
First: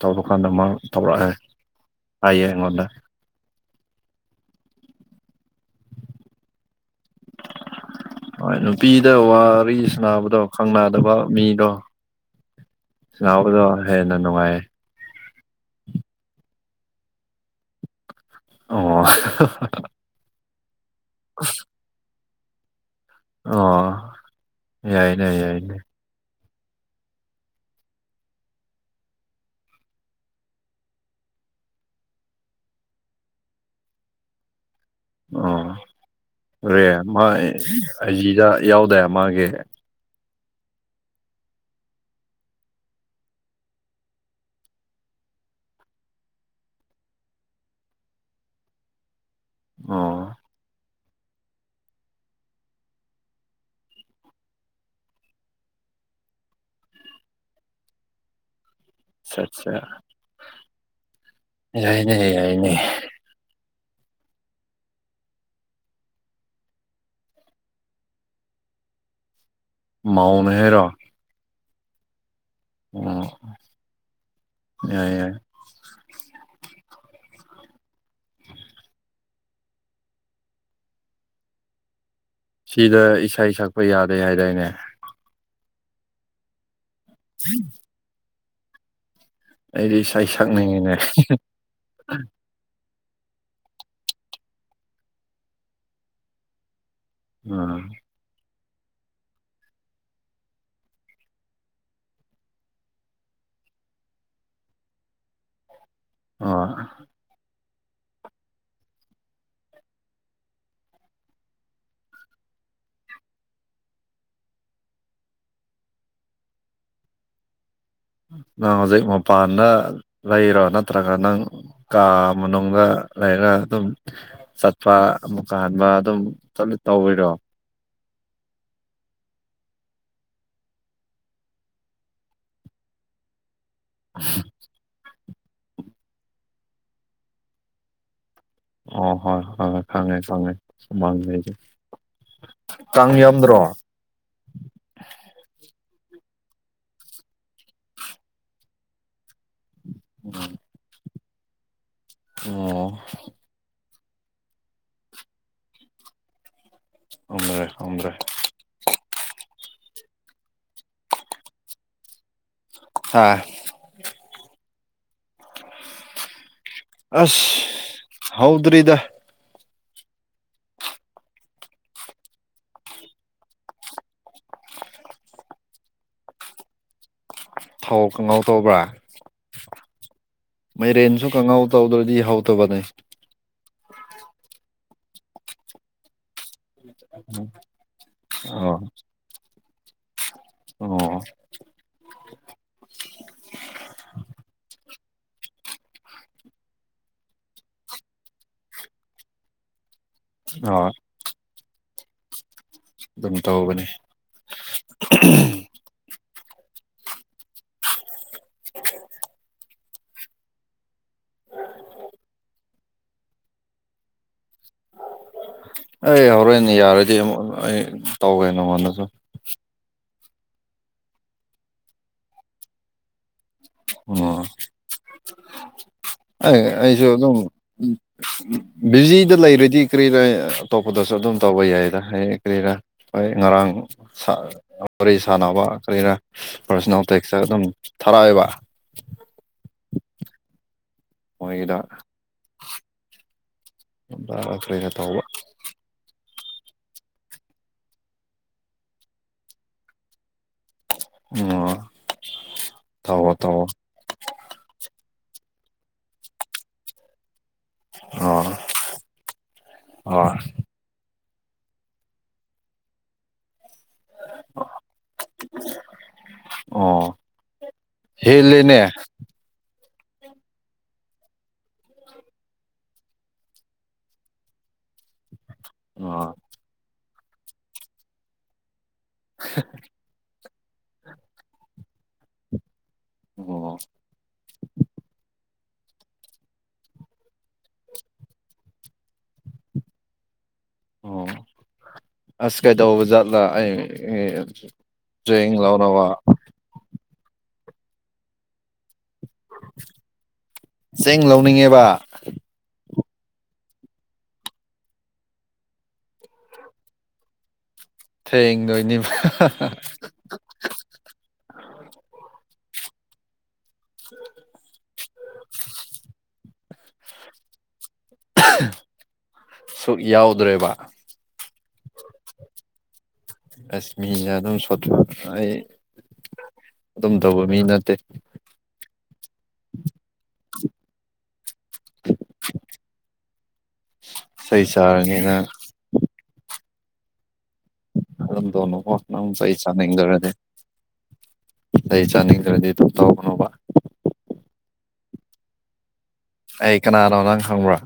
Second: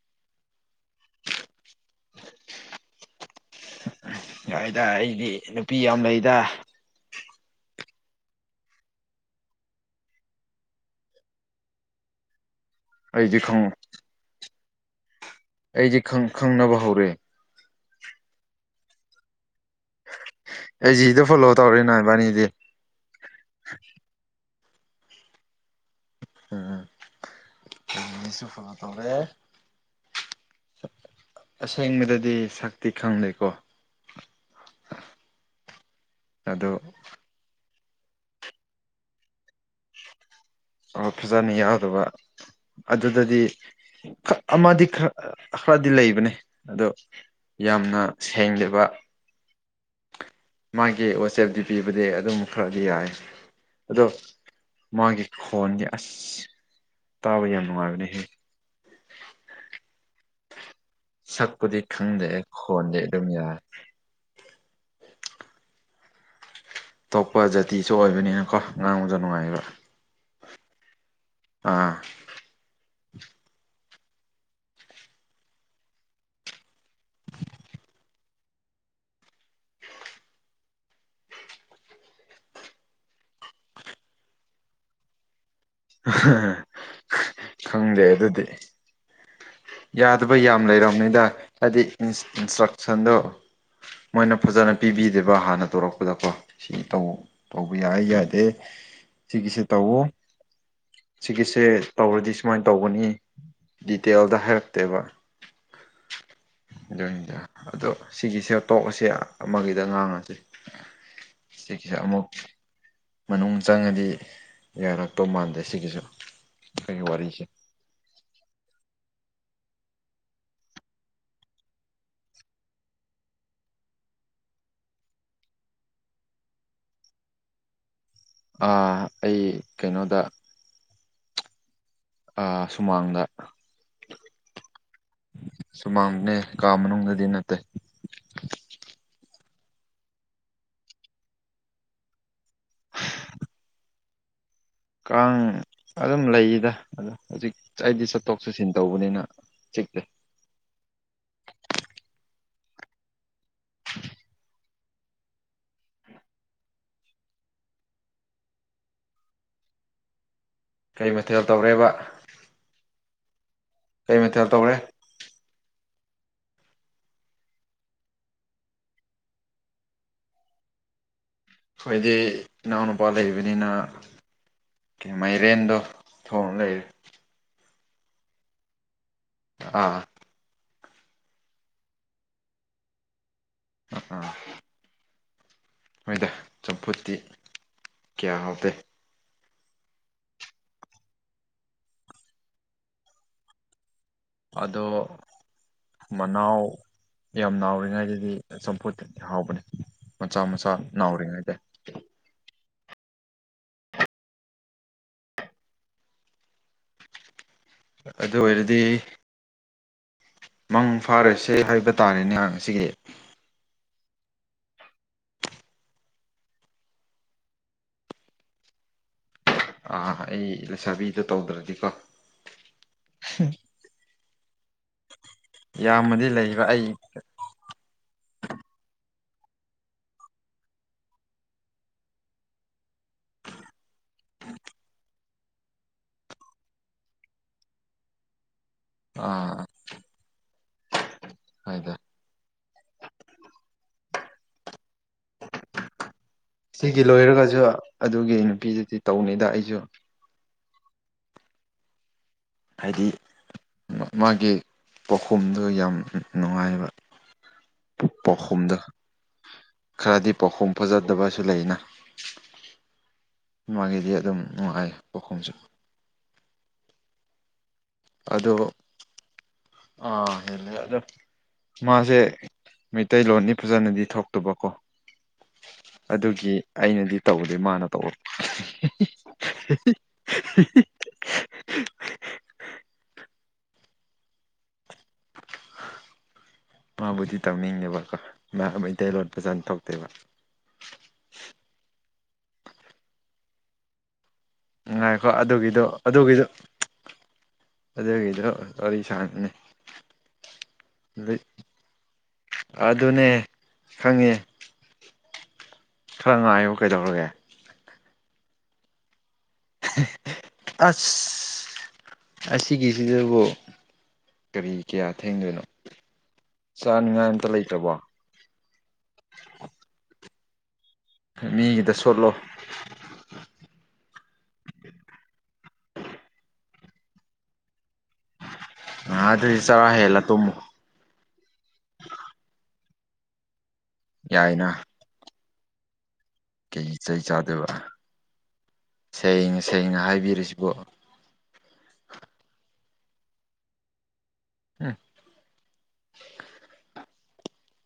ꯇꯧꯕ ꯀꯥꯟꯗ ꯃꯥ ꯇꯧꯔꯛꯑꯦ ꯍꯥꯏꯌ‌ꯦ ꯑꯩꯉꯣꯟꯗ ꯌꯥꯏꯗ ꯑꯩꯗꯤ ꯅꯨꯄꯤ ꯌꯥꯝ ꯂꯩꯗ ꯍꯣꯏ ꯅꯨꯄꯤꯗ ꯋꯥꯔꯤ ꯁꯥꯅꯕꯗꯣ ꯈꯪ ꯗꯕ ꯃꯤꯗꯣ ꯑꯩꯗꯤ ꯈꯪ ꯅꯥꯎꯗꯣ [unintelligible] ꯍꯦꯟꯅ ꯅꯨꯡꯉꯥꯏꯌꯦ ꯑꯩꯗꯤ ꯈꯪ ꯈꯪꯅꯕ ꯍꯧꯔꯦ ꯑꯣ ꯑꯩ ꯖꯤꯗ ꯐꯣꯂꯣ ꯇꯧꯔꯦꯅꯥ ꯏꯕꯥꯅꯤꯗꯤ ꯑꫭ ꯌꯥꯏꯅꯦ ꯌꯥꯏꯅꯦ ꯎꯝ ꯑꯥꯏꯖꯤꯁꯨ ꯐꫭꯂꫭ ꯇꯧꯔꯦ ꯑꯁꯦꯡꯕꯗꯗꯤ ꯁꯛꯇꯤ ꯈꯪꯗ‌ꯦꯀꯣ ꯑꯣ ꯔꯦ ꯃꯥꯥꯏ ꯑꯩꯖꯤꯗ ꯌꯥꯎꯗꯥꯏ ꯃꯥꯒꯤ ꯑꯣ ꯐꯖꯅ ꯌꯥꯎꯗꯕ ꯑꯗꯨꯗꯗꯤ ꯑꯃꯗꯤ ꯈꯔꯗꯤ ꯂꯩꯕꯅꯦ ꯑꯗꯣ ꯌꯥꯝꯅ ꯁꯦꯡꯗꯕ ꯑꫭ ꯃꯥꯒꯤ ꯋꯥꯆꯦꯞꯗꯤ ꯄꯤꯕꯨꯗꯤ ꯑꯗꯨꯝ ꯈꯔꯗꯤ ꯌꯥꯏꯌ‌ꯦ ꯑꯗꯣ ꯃꯥꯒꯤ ꯈꯣꯟꯒꯤ ꯑꯁ ꯇꯥꯕ ꯌꯥꯝ ꯅꯨꯡꯉꯥꯏꯕꯅꯦꯍꯦ ꯑꯠꯆꯥ ꯑꯠꯆꯥ ꯁꯛꯄꯨꯗꯤ ꯌꯥꯏꯅꯦ ꯈꯪꯗꯦ ꯌꯥꯏꯅꯦ ꯈꯣꯟꯗꯦ ꯑꯗꯨꯝ ꯌꯥꯏꯦ ꯑꯇꯣꯞꯄ ꯖꯥꯇꯤꯁꯨ ꯑꯣꯏꯕꯅꯤꯅꯀꯣ ꯉꯥꯡꯕꯗꯨ ꯅꯨꯡꯉꯥꯏꯕ ꯃꯥꯎꯅ‌ꯦ ꯍꯥꯏꯔꯣ ꯑꯥ ꯑꯣ ꯌꯥꯏ ꯌꯥꯏ ꯁꯤꯗ ꯏꯁꯩ ꯁꯛꯄ ꯌꯥꯗꯦ ꯍꯥꯏꯗꯥꯏꯅꯦ ꯈꯪꯗꯦ ꯑꯗꯨꯗꯤ ꯑꯩꯗꯤ ꯏꯁꯩ ꯌꯥꯗꯕ ꯌꯥꯝ ꯁꯛꯅꯤꯡꯉꯤꯅꯦ ꯂꯩꯔꯕꯅꯤꯅ ꯍꯥꯏꯗꯤ ꯏꯟꯁꯇ꯭ꯔꯛ ꯁꯟꯗꯣ ꯃꯣꯏꯅ ꯐꯖꯅ ꯄꯤꯕꯤꯗꯦꯕ ꯍꯥꯟꯅ ꯇꯧꯔꯛꯄꯗꯀꯣ ꯁꯤꯅꯤ ꯇꯧꯕ ꯎꯝ ꯌꯥꯏ ꯌꯥꯗꯦ ꯁꯤꯒꯤꯁꯤ ꯇꯧꯋꫭ ꯁꯤꯒꯤꯁꯦ ꯇꯧꯔꯗꯤ ꯁꯨꯃꯥꯏꯅ ꯇꯧꯒꯅꯤ ꯗꯤꯇꯦꯜꯗ ꯍꯥꯏꯔꯛꯇꯦꯕ ꯑꯥ ꯑꯗꯨꯅꯤꯗ ꯑꯗꯣ ꯁꯤꯒꯤꯁꯦ ꯇꯣꯛ ꯑꯁꯦ ꯑꯃꯒꯤꯗ ꯉꯥꯡꯉꯁꯤꯩ ꯁꯤꯒꯤꯁ‌ꯦ ꯑꯃꯃꯨꯛ ꯃꯅꯨꯡ ꯆꯪꯉꯗꯤ ꯌꯥꯔꯛꯇꯧ ꯃꯥꯟꯗꯦ ꯁꯤꯒꯤꯁꯨ ꯑꯩꯈꯣꯏꯒꯤ ꯋꯥꯔꯤꯁꯦ ꯅꯪ ꯍꯧꯖꯤꯛ ꯃꯄꯥꯟꯗ ꯂꯩꯔꯣ ꯅꯠꯇ꯭ꯔꯒ ꯅꯪ ꯀꯥ ꯃꯅꯨꯡꯗ ꯂꯩꯅ ꯑꯗꯨꯝ ꯆꯠꯄ ꯑꯃꯨꯛꯀ ꯍꯟꯕ ꯑꯗꯨꯝ ꯆꯠꯂ ꯇꯧꯕꯋꯤꯔꯣ ꯑꯩ ꯀꯩꯅꯣꯗ ꯁꯨꯃꯥꯡꯗ [inaudible] ꯁꯨꯃꯥꯡꯅꯦ ꯀꯥ ꯃꯅꯨꯡꯗꯗꯤ ꯅꯠꯇꯦ ꯑꯣ ꯍꯣꯏ ꯍꯣꯏ ꯈꯥꯡꯉꯦ ꯈꯥꯡꯉꯦ ꯈꯥꯡꯉꯦ ꯁꯨꯃꯥꯡꯂꯦꯁꯦ ꯀꯥꯡ ꯌꯥꯝꯗ꯭ꯔꯣ ꯀꯥꯡ ꯑꯗꯨꯝ ꯂꯩꯗ ꯑ ꯍꯧꯖꯤꯛ ꯑꯩꯗꯤ ꯆꯠꯊꯣꯛ ꯆꯠꯁꯤꯟ ꯇꯧꯕꯅꯤꯅ ꯆꯠꯅ ꯑꯣ [inaudible] ꯎꯝꯔꯦ ꯎꯝꯔꯦ ꯀꯩ ꯃꯊꯦꯜ ꯇꯧꯔꯦꯕ ꯑ ꯀꯩ ꯃꯊꯦꯜ ꯇꯧꯔꯦ ꯑꯁ ꯍꯥꯎꯗ꯭ꯔꯗ ꯑꯩꯈꯣꯏꯗꯤ ꯏꯅꯥꯎꯅꯨꯄꯥ ꯂꯩꯕꯅꯤꯅ ꯦ ꯃꯥꯏꯔꯦꯟꯗꯣ ꯊꯣꯡ ꯂꯩꯔꯦ ꯊꯧ ꯇꯧꯕ꯭ꯔꯥ ꯑꯥ ꯃꯩꯔꯦꯟꯁꯨ ꯀꯪꯍꯥꯎ ꯇꯧꯗ꯭ꯔꯗꯤ ꯍꯧꯗꯕꯅꯦ ꯑ ꯅꯣꯏꯗ ꯆꯝꯐꯨꯠꯇꯤ ꯀꯌꯥ ꯍꯥꯎꯇꯦ ꯑꯣ ꯑꯣ ꯑꯗꯣ ꯃꯅꯥꯎ ꯌꯥꯝ ꯅꯥꯎꯔꯤꯉꯩꯗꯗꯤ ꯆꯝꯐꯨꯠꯇꯗꯤ ꯍꯥꯎꯕꯅꯦ ꯃꯆꯥ ꯃꯆꯥ ꯍꯣꯏ ꯅꯥꯎꯔꯤꯉꯩꯗ ꯑꯗꯨꯝ ꯇꯧꯕꯅꯤ ꯑꯗꯨ ꯑꯣꯏꯔꯗꯤ ꯃꯪ ꯐꯥꯔꯁꯦ ꯍꯥꯏꯕ ꯇꯥꯔꯦꯅꯦꯍꯁꯤ ꯑꯩ ꯍꯧꯔꯣꯏꯅꯦ ꯌꯥꯔꯗꯤꯨ ꯑꯩ ꯇꯧꯒꯦ ꯅꯉꯣꯟꯗꯁꯨ ꯑꯥ ꯑꯩ ꯂꯩꯁꯥꯕꯤꯗ ꯇꯧꯗ꯭ꯔꯗꯤꯀꯣ ꯑꯣ ꯌꯥꯝꯃꯗꯤ ꯑꯩ ꯂꯩꯕ ꯑꯩꯁꯨ ꯑꯗꯨꯝ ꯕꯤꯖꯤꯗ ꯂꯩꯔꯗꯤ ꯀꯔꯤꯔꯥ ꯑꯇꯣꯞꯄꯗꯁꯨ ꯑꯗꯨꯝ ꯇꯧꯕ ꯌꯥꯏꯗ ꯍꯌꯦꯡ ꯀꯔꯤꯔꯥ ꯍꯣꯏ ꯉꯔꯥꯡ ꯋꯥꯔꯤ ꯁꯥꯟꯅꯕ ꯀꯔꯤꯔꯥ ꯄꯔꯁꯅꯦꯜ ꯇꯦꯛꯁꯇ ꯑꯗꯨꯝ ꯄꯥꯏꯕ ꯑ ꯑꯣꯏꯣꯏꯗ ꯐ ꯇ ꯍꯕ ꯁꯤꯒꯤ ꯂꯣꯏꯔꯒꯁꯨ ꯑꯗꯨꯒꯤ ꯅꯨꯄꯤꯗꯨꯗꯤ ꯇꯧꯅꯤꯗ ꯑꯩꯁꯨ ꯑꯣ ꯍꯥꯏꯗꯤ ꯃꯥꯒꯤ ꯄꯥꯎꯈꯨꯝꯗꯨ ꯌꯥꯝ ꯅꯨꯡꯉꯥꯏꯕ ꯑꯥ ꯄꯥꯎꯈꯨꯝꯗ ꯑꯥ ꯈꯔꯗꯤ ꯄꯥꯎꯈꯨꯝ ꯐꯖꯗꯕ ꯁꯨ ꯂꯩꯅ ꯃꯥ ꯃꯥꯒꯤꯗꯤ ꯑꯗꯨꯝ ꯅꯨꯡꯉꯥꯏ ꯄꯥꯎꯈꯨꯝꯁꯨ ꯑꯣ ꯍꯦꯜꯂꯦꯅꯦ ꯑ ꯑꯗꯨ ꯑꯗ ꯃꯥꯁꯦ ꯃꯩꯇꯩꯂꯣꯟꯅꯤ ꯐꯖꯅꯗꯤ ꯊꯣꯛꯇꯕꯀꯣ ꯑꯥ ꯑꯗꯨꯒꯤ ꯑꯩꯅꯗꯤ ꯇꯧꯗꯣꯏ ꯃꯥꯅ ꯇꯧ [unintelligible] ꯑꯣ [unintelligible] ꯃꯥꯕꯨꯗꯤ ꯇꯧꯅꯤꯡꯉꯦꯕꯀꯣ ꯃꯥ ꯃꯩꯇꯩ ꯂꯣꯟꯠ ꯐꯖꯅ ꯊꯣꯛꯧꯇꯦꯕ ꯑꯣ ꯑꯁ ꯀꯩ ꯇ ꯖꯥꯠꯂꯥ ꯑꯩ ꯉꯅꯨꯡꯉꯥꯏꯈꯣ ꯆꯦꯡ ꯑꯗꯨꯒꯤꯗꯣ ꯂꯧꯔꯕ ꯑꯗꯨꯒꯤꯗꯣ ꯑꯗꯨꯒꯤꯗꯣ ꯁꯥꯟꯅꯅꯤ ꯆꯦꯡ ꯂꯧꯅꯤꯡꯉꯦꯕ ꯑꯗꯨꯅꯦ ꯈꯪꯉꯦ ꯈꯔ ꯉꯥꯏꯌꯨ ꯀꯩꯗꯧꯔꯒꯦ ꯊꯦꯡ ꯅꯣꯏꯅꯤꯕ ꯑꯁ ꯑꯁꯤꯒꯤꯁꯤꯗꯕꯨ ꯀꯔꯤ ꯀꯌꯥ ꯊꯦꯡꯗꯣꯏꯅꯣ ꯆꯥꯅꯤꯡꯉꯥꯏ ꯑꯝꯇ ꯂꯩꯇꯕꯣ ꯁꯨꯛ ꯌꯥꯎꯗ꯭ꯔꯦꯕ ꯃꯤꯒꯤꯗ ꯁꯣꯠꯂꯣ ꯀꯥꯁꯃꯤ ꯑꯗꯨꯝ ꯁ ꯑꯩ ꯑꯗꯨꯝ ꯇꯧꯕ ꯃꯤ ꯅꯠꯇꯦ ꯉꯥꯏꯍꯥꯛꯇꯗꯤ ꯆꯔꯥ ꯍꯦꯜꯂ ꯇꯨꯝꯃꯨ [unintelligible] ꯁꯩ ꯌꯥꯏꯅ ꯆꯥꯔꯅꯤꯅ ꯀꯩ ꯁꯩ ꯆꯥ ꯑꯗꯨꯝ ꯗꯅ ꯋꯥꯅ ꯁꯦꯡꯅ ꯄꯩꯁꯥꯅꯗꯔꯅꯦꯦ ꯍꯥꯏꯕꯤꯔꯤꯁꯤꯕꯨ ꯑꯩ ꯆꯥꯅꯤꯡꯗ꯭ꯔꯗꯤ ꯑꯗꯨꯝ ꯇꯧꯕꯅꯣꯕ ꯎꯝ ꯑꯩ ꯀꯅꯥꯅꯣ ꯅꯪ ꯈꯪꯕ꯭ꯔꯥ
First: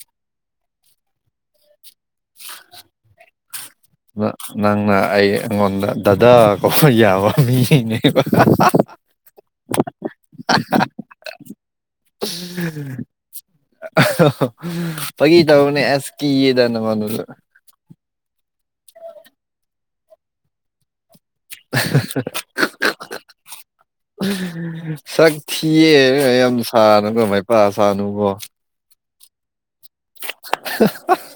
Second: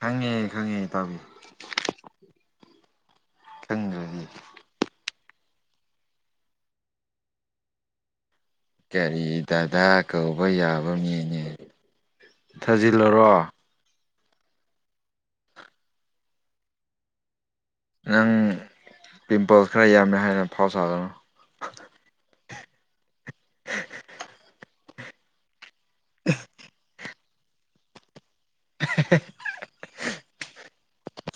ꯈꯪꯉꯦ ꯈꯪꯉꯦ ꯇꯥꯕꯤꯌꯨ ꯅꯪꯅ ꯑꯩ ꯑꯩꯉꯣꯟꯗ ꯗꯗꯥꯗꯥ ꯀꯣ ꯌꯥꯕ ꯃꯤꯅꯦꯕ ꯀꯔꯤ ꯗꯗꯥ ꯀꯧꯕ ꯌꯥꯕ ꯃꯤꯅꯦ ꯊꯥꯖꯤꯜꯂꯔꯣ ꯐꯒꯤ ꯇ ꯃꯅꯤ ꯑꯁꯀꯤ ꯌꯦꯗꯅ ꯃꯅ ꯅꯪ ꯄꯤꯝꯄꯜꯁ ꯈꯔ ꯌꯥꯝꯃꯦ ꯍꯥꯏꯗꯅ ꯐꯥꯎ ꯆꯥꯗꯅꯣ ꯁ ꯀꯤꯌꯦ ꯌꯥꯝ ꯁꯥꯅꯨꯀꯣ ꯃꯥꯏꯄꯥ ꯁꯥꯅꯨꯕꯣ [unintelligible]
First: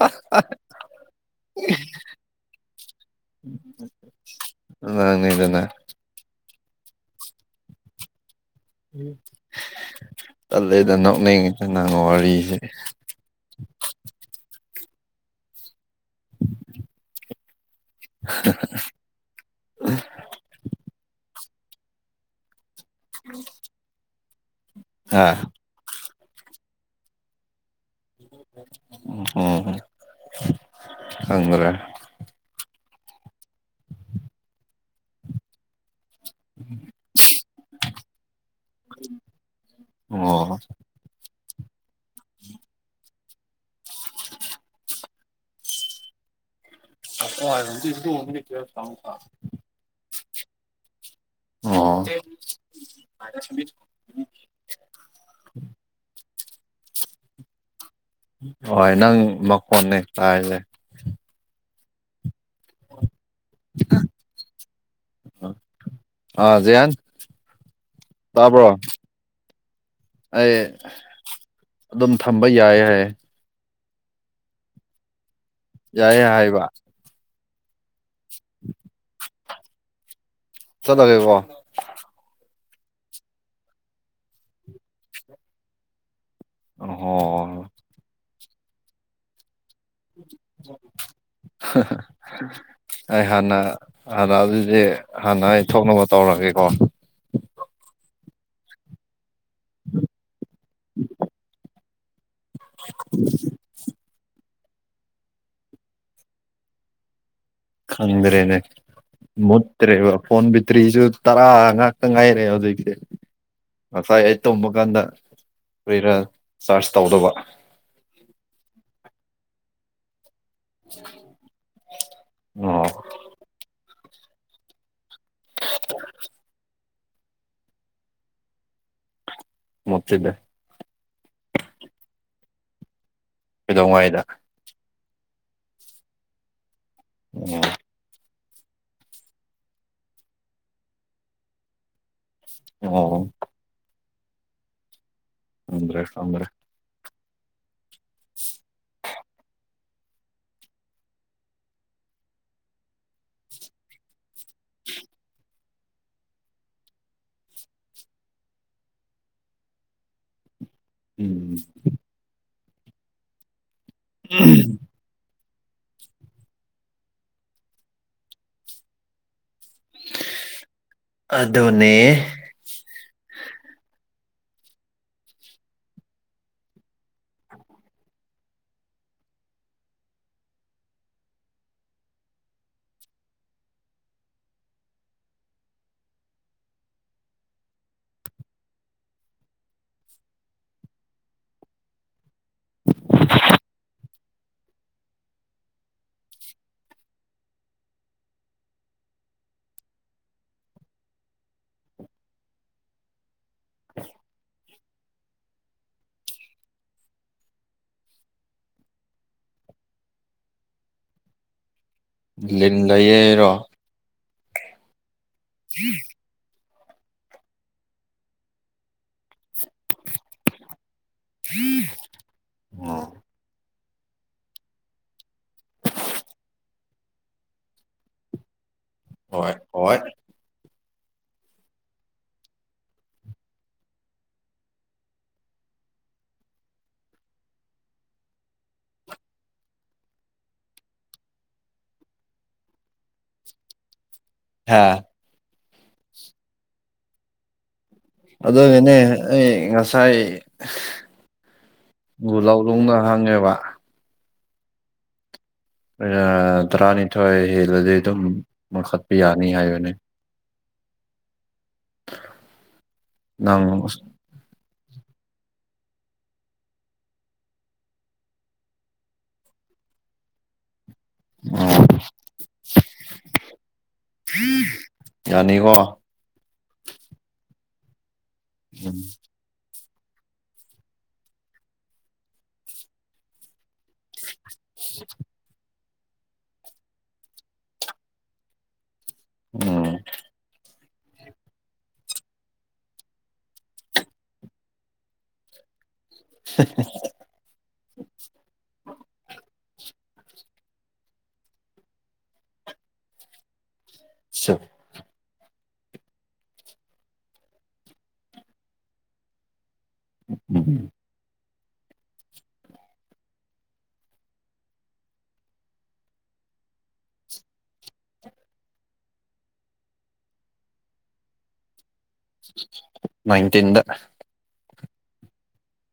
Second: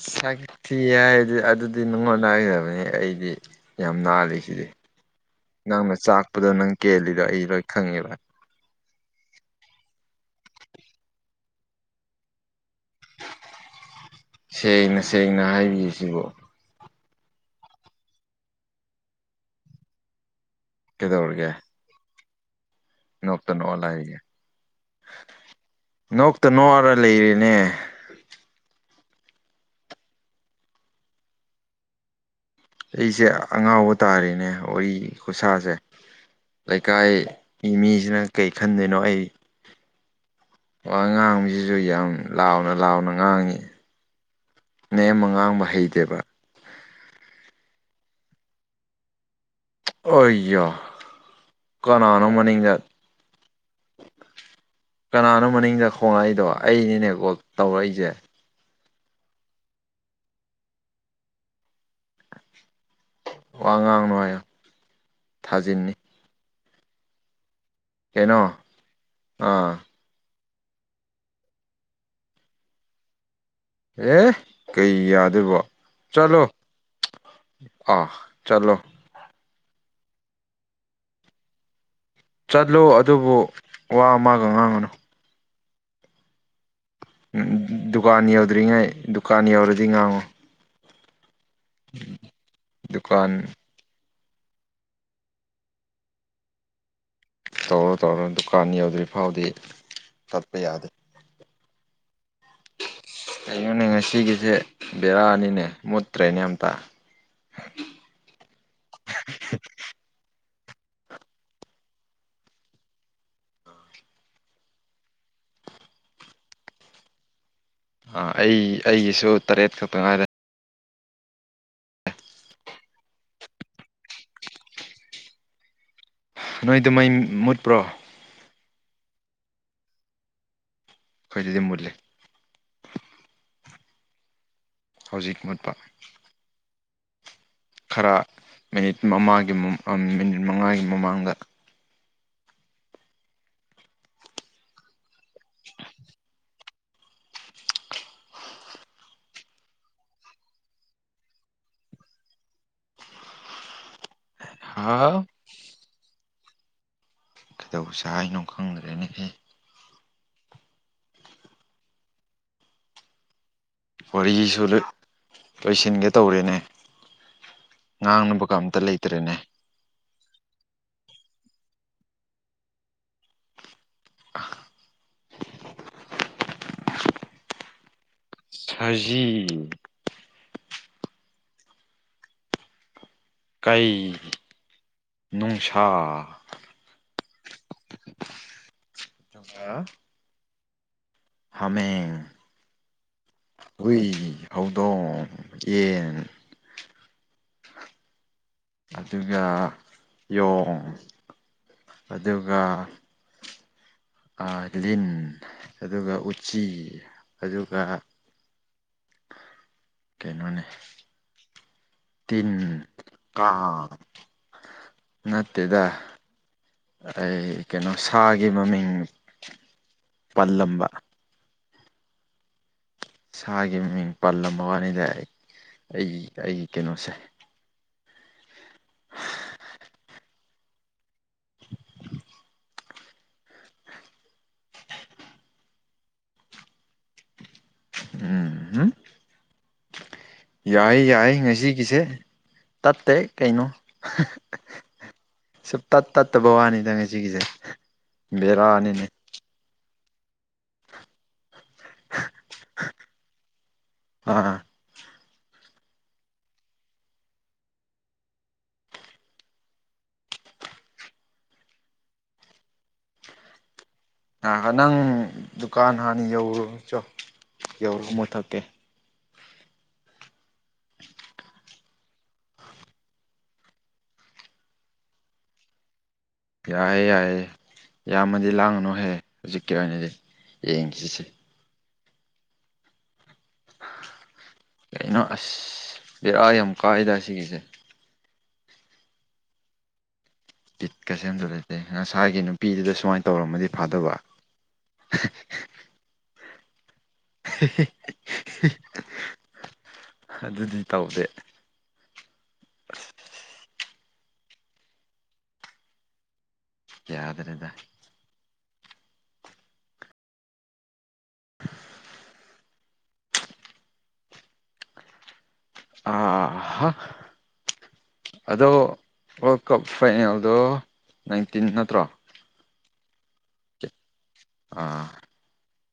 ꯁꯥ ꯊꯤ ꯍꯥꯏꯔꯗꯤ ꯑꯗꯨꯗꯤ ꯅꯨꯡꯉꯣꯟ ꯅꯥꯏꯒꯗꯕꯅꯤ ꯑꯩꯗꯤ ꯌꯥꯝ ꯅꯥꯜꯂꯤꯁꯤꯗꯤ ꯅꯪꯅꯤꯗꯅ ꯅꯪꯅ ꯆꯥꯛꯄꯗꯣ ꯅꯪ ꯀꯦꯜꯂꯤꯗꯣ ꯑꯩ ꯂꯣꯏ ꯈꯪꯉꯦꯕ ꯎ ꯆꯠꯂꯦꯗ ꯅꯣꯛꯅꯉꯗ ꯅꯪ ꯋꯥꯔꯤꯁꯦ ꯁꯦꯡꯅ ꯁꯦꯡꯅ ꯍꯥꯏꯕꯤꯁꯤꯕꯣ ꯎ ꯀꯗꯧꯔꯒꯦ ꯅꯛꯇꯅꯣꯂ ꯍꯥꯏꯒ ꯑ ꯅꯣꯛꯇ ꯅꯣꯛꯑꯔ ꯂꯩꯔꯦꯅꯦ ꯑꯣꯝ ꯑꯗꯨ꯭ꯔꯦ ꯑꯩꯁꯦ ꯑꯉꯥꯎꯕ ꯇꯥꯔꯤꯦꯅꯦ ꯋꯥꯔꯤ ꯈꯨꯠꯁꯥꯁꯦ ꯂꯩꯀꯥꯏꯒꯤ ꯃꯤꯁꯤꯅ ꯀꯩ ꯈꯟꯗꯣꯏꯅꯣ ꯑꯩ ꯑꯣ ꯍ ꯉꯥꯡꯕꯁꯤꯁꯨ ꯌꯥꯝ ꯂꯥꯎꯅ ꯂꯥꯎꯅ ꯉꯥꯡꯉꯤ ꯅꯦꯝ ꯃ ꯉꯥꯡꯕ ꯍꯩꯇꯦꯕ ꯑꯣ ꯑꯗꯨ ꯏꯗꯟꯅ ꯀ ꯇꯉ ꯑꯣꯏꯣ ꯑꯣ ꯀꯅꯥꯅꯣ ꯃꯅꯤꯒ ꯀꯅꯥꯅꯣ ꯃꯅꯤꯡꯗ ꯈꯣꯡꯉꯛꯏꯗꯣ ꯑꯩꯅꯤꯅꯦ ꯀꯣꯜ ꯇꯧꯔꯛꯏꯁꯦ ꯍꯣꯏ ꯅꯪ ꯃꯈꯣꯟꯅꯤ ꯍꯥꯏꯁꯦ ꯋꯥ ꯉꯥꯡ ꯅꯨꯡꯉ ꯊꯥꯖꯤꯟꯅꯤ ꯖꯌꯥꯟ ꯀꯩꯅꯣ ꯑꯥ ꯑꯩ ꯑꯗꯨꯝ ꯊꯝꯕ ꯌꯥꯏ ꯍꯥꯏ ꯑꯦ ꯀꯩ ꯌꯥꯗ ꯌꯥꯏ ꯍꯥꯏꯕ ꯑꯣ ꯆꯂꯣ ꯆꯠꯂꯒꯦꯀꯣ ꯆꯠꯂꯨ ꯑꯗꯨꯕꯨ ꯋꯥ ꯑꯃꯒ ꯉꯥꯡꯒꯅꯨ ꯑꯣꯍꯣ ꯑꯝ ꯗꯨꯀꯥꯟ ꯌꯧꯗ꯭ꯔꯤꯉꯩ ꯗꯨꯀꯥꯟ ꯌꯧꯔꯗꯤ ꯉꯥꯡꯉꯨ ꯑꯩ ꯗꯨꯀꯥꯟ ꯍꯥꯟꯅ ꯑꯗ ꯑꯗꯨꯗꯤ ꯍꯥꯟꯅ ꯑꯩ ꯊꯣꯛꯅꯕ ꯇꯧꯔꯒꯦꯀꯣ ꯇꯧꯔꯣ ꯇꯧꯔꯣ ꯗꯨꯀꯥꯟ ꯌꯧꯗ꯭ꯔꯤ ꯐꯥꯎꯗꯤ ꯆꯠꯄ ꯌꯥꯗꯦ ꯑꯩꯩꯅꯅꯦ ꯉꯁꯤꯒꯤꯁꯦ ꯕꯦꯔꯥꯅꯤꯅꯦ ꯃꯨꯠꯇ꯭ꯔꯦꯅꯦ ꯑꯝꯇ ꯈꯪꯗ꯭ꯔꯦꯅꯦ ꯃꯠꯇ꯭ꯔꯦꯕ ꯐꯣꯟ ꯇ꯭ꯔꯤꯁꯨ ꯇꯔꯥ ꯉꯥꯛꯇ ꯉꯥꯏꯔꯦ ꯍꯧꯖꯤꯛꯁꯦ ꯉꯁꯥꯏ ꯑꯩ ꯇꯨꯝꯕ ꯀꯥꯟꯗ ꯀ꯭ꯔꯤꯔ ꯆꯥꯔꯖ ꯇꯧꯗꯕ ꯑꯩ ꯑꯩꯒꯤꯁꯨ ꯇꯔꯦꯠ ꯈꯛꯇ ꯉꯥꯏꯔꯦ ꯑ [unintelligible] ꯅꯣꯏꯗꯨ ꯃꯩ ꯃꯨꯠꯄ꯭ꯔꯣ ꯃꯨꯠꯇꯤꯗꯦ ꯈꯣꯏꯗꯗꯤ ꯃꯨꯠꯂꯦ ꯀꯩꯗꯧꯉꯩꯗ ꯍꯧꯖꯤꯛ ꯃꯨꯠꯄ ꯎꯝ ꯈꯔ ꯃꯤꯅꯤꯠ ꯃꯃꯥꯒꯤ ꯃꯤꯅꯤꯠ ꯃꯉꯥꯒꯤ ꯃꯃꯥꯡꯗ ꯑꯣ ꯑꯗ꯭ꯔꯦ ꯑꯣꯝꯕ꯭ꯔꯦ ꯍꯥꯎ ꯀꯩꯗꯧꯁꯦ ꯍꯥꯏꯅꯣ ꯈꯪꯗ꯭ꯔꯦꯅ ꯍꯦ ꯎꯝ ꯋꯥꯔꯤꯁꯨ ꯂꯣꯏꯁꯤꯟꯒꯦ ꯇꯧꯔꯦꯅꯦ ꯉꯥꯡꯅꯕ ꯀ ꯑꯝꯇ ꯂꯩꯇ꯭ꯔꯦꯅꯦ ꯑꯗꯨꯗꯅꯦ [unintelligible] ꯁꯖꯤ ꯀꯩ ꯅꯨꯡꯁꯥ [inaudible] ꯍꯥꯃꯦꯡ ꯍꯨꯏ ꯍꯧꯗꯣꯡ ꯌꯦꯟ ꯑꯗꯨꯒ ꯌꯣꯡ ꯑꯗꯨꯒ ꯑ ꯂꯤꯟ ꯑꯗꯨꯒ ꯎꯆꯤ ꯑꯗꯨꯒ ꯀꯩꯅꯣꯅꯦ ꯇꯤꯟ ꯂꯤꯟ ꯂꯩꯌꯦꯔꯣ ꯀꯥꯡ ꯅꯠꯇꯦꯗ ꯑꯩ ꯀꯩꯅꯣ ꯁꯥꯒꯤ ꯃꯃꯤꯡ ꯄꯜꯂꯝꯕ ꯎꯝ ꯁꯥꯒꯤ ꯃꯃꯤꯡ ꯄꯜꯂꯝꯕ ꯋꯥꯅꯤꯗ ꯑꯩꯒꯤ ꯑꯩꯒꯤ ꯀꯩꯅꯣꯁꯦ ꯍꯣꯏ ꯍꯣꯏ ꯎꯝꯝ ꯌꯥꯏ ꯌꯥꯏ ꯉꯁꯤꯒꯤꯁꯦ ꯇꯠꯇꯦ ꯀꯩꯅꯣ ꯍꯥꯥ ꯁꯨꯝ ꯇꯠ ꯇꯠꯇꯕ ꯋꯥꯅꯤꯗꯪ ꯉ ꯁꯤꯒꯤꯁꯦ ꯑꯗꯣ ꯏꯅꯦ ꯑꯩ ꯉꯁꯥꯏ ꯒꯨ ꯂꯧꯧꯂꯅꯨꯡꯅ ꯍꯪꯉꯦꯕ ꯑꯥ ꯇꯔꯥꯅꯤꯊꯣꯏ ꯍꯦꯜꯂꯗꯤ ꯑꯗꯨꯝ ꯃꯈꯈꯠꯄ ꯌꯥꯅꯤ ꯍꯥꯏꯕꯅꯦ ꯪ [unintelligible] ꯅꯪ ꯗꯨꯀꯥꯟ ꯍꯥꯟꯅ ꯌꯧꯔꯨꯔ ꯆꯣ ꯌꯧꯔꯣ ꯃꯨꯊꯛꯀꯦ [inaudible] ꯌꯥꯅꯤꯀꯣ ꯌꯥꯏꯑꯦ ꯌꯥꯏꯑ ꯌꯥ ꯃ ꯎꯝ ꯂꯥꯡꯥꯡꯅꯣꯍꯦ ꯍꯧꯖꯤ ꯀ ꯑꯣꯏꯅꯗꯤ ꯌꯦꯡꯁꯤꯁꯦ ꯀꯩꯅꯣ ꯑꯁ ꯕꯤꯦꯔꯥ ꯌꯥꯝ ꯀꯥꯏꯗ ꯁꯤꯒꯤꯁꯦ ꯎꯝ ꯕꯤꯠꯀꯁꯦ ꯑꯝꯇ ꯂꯩꯇꯦ ꯉꯁꯥꯏꯒꯤ ꯅꯨꯄꯤꯗꯨꯗ ꯁꯨꯃꯥꯏꯅ ꯇꯧꯔꯝꯃꯗꯤ ꯐꯥꯗꯧꯕ [inaudible] ꯍꯦꯍꯦꯍꯦ ꯑꯗꯨꯗꯤ ꯇꯧꯗꯦ [inaudible] ꯁ [inaudible] ꯌꯥꯗ꯭ꯔꯦꯗ ꯎ ꯑꯥ ꯑꯗꯣ ꯋꯥꯔꯜ ꯀꯞ ꯐꯥꯏꯅꯦꯜꯗꯣ ꯅꯥꯏꯟꯇꯤꯟ ꯅꯠꯇ꯭ꯔꯣ ꯃꯥꯏꯟꯇꯤꯟꯗ ꯑꯥ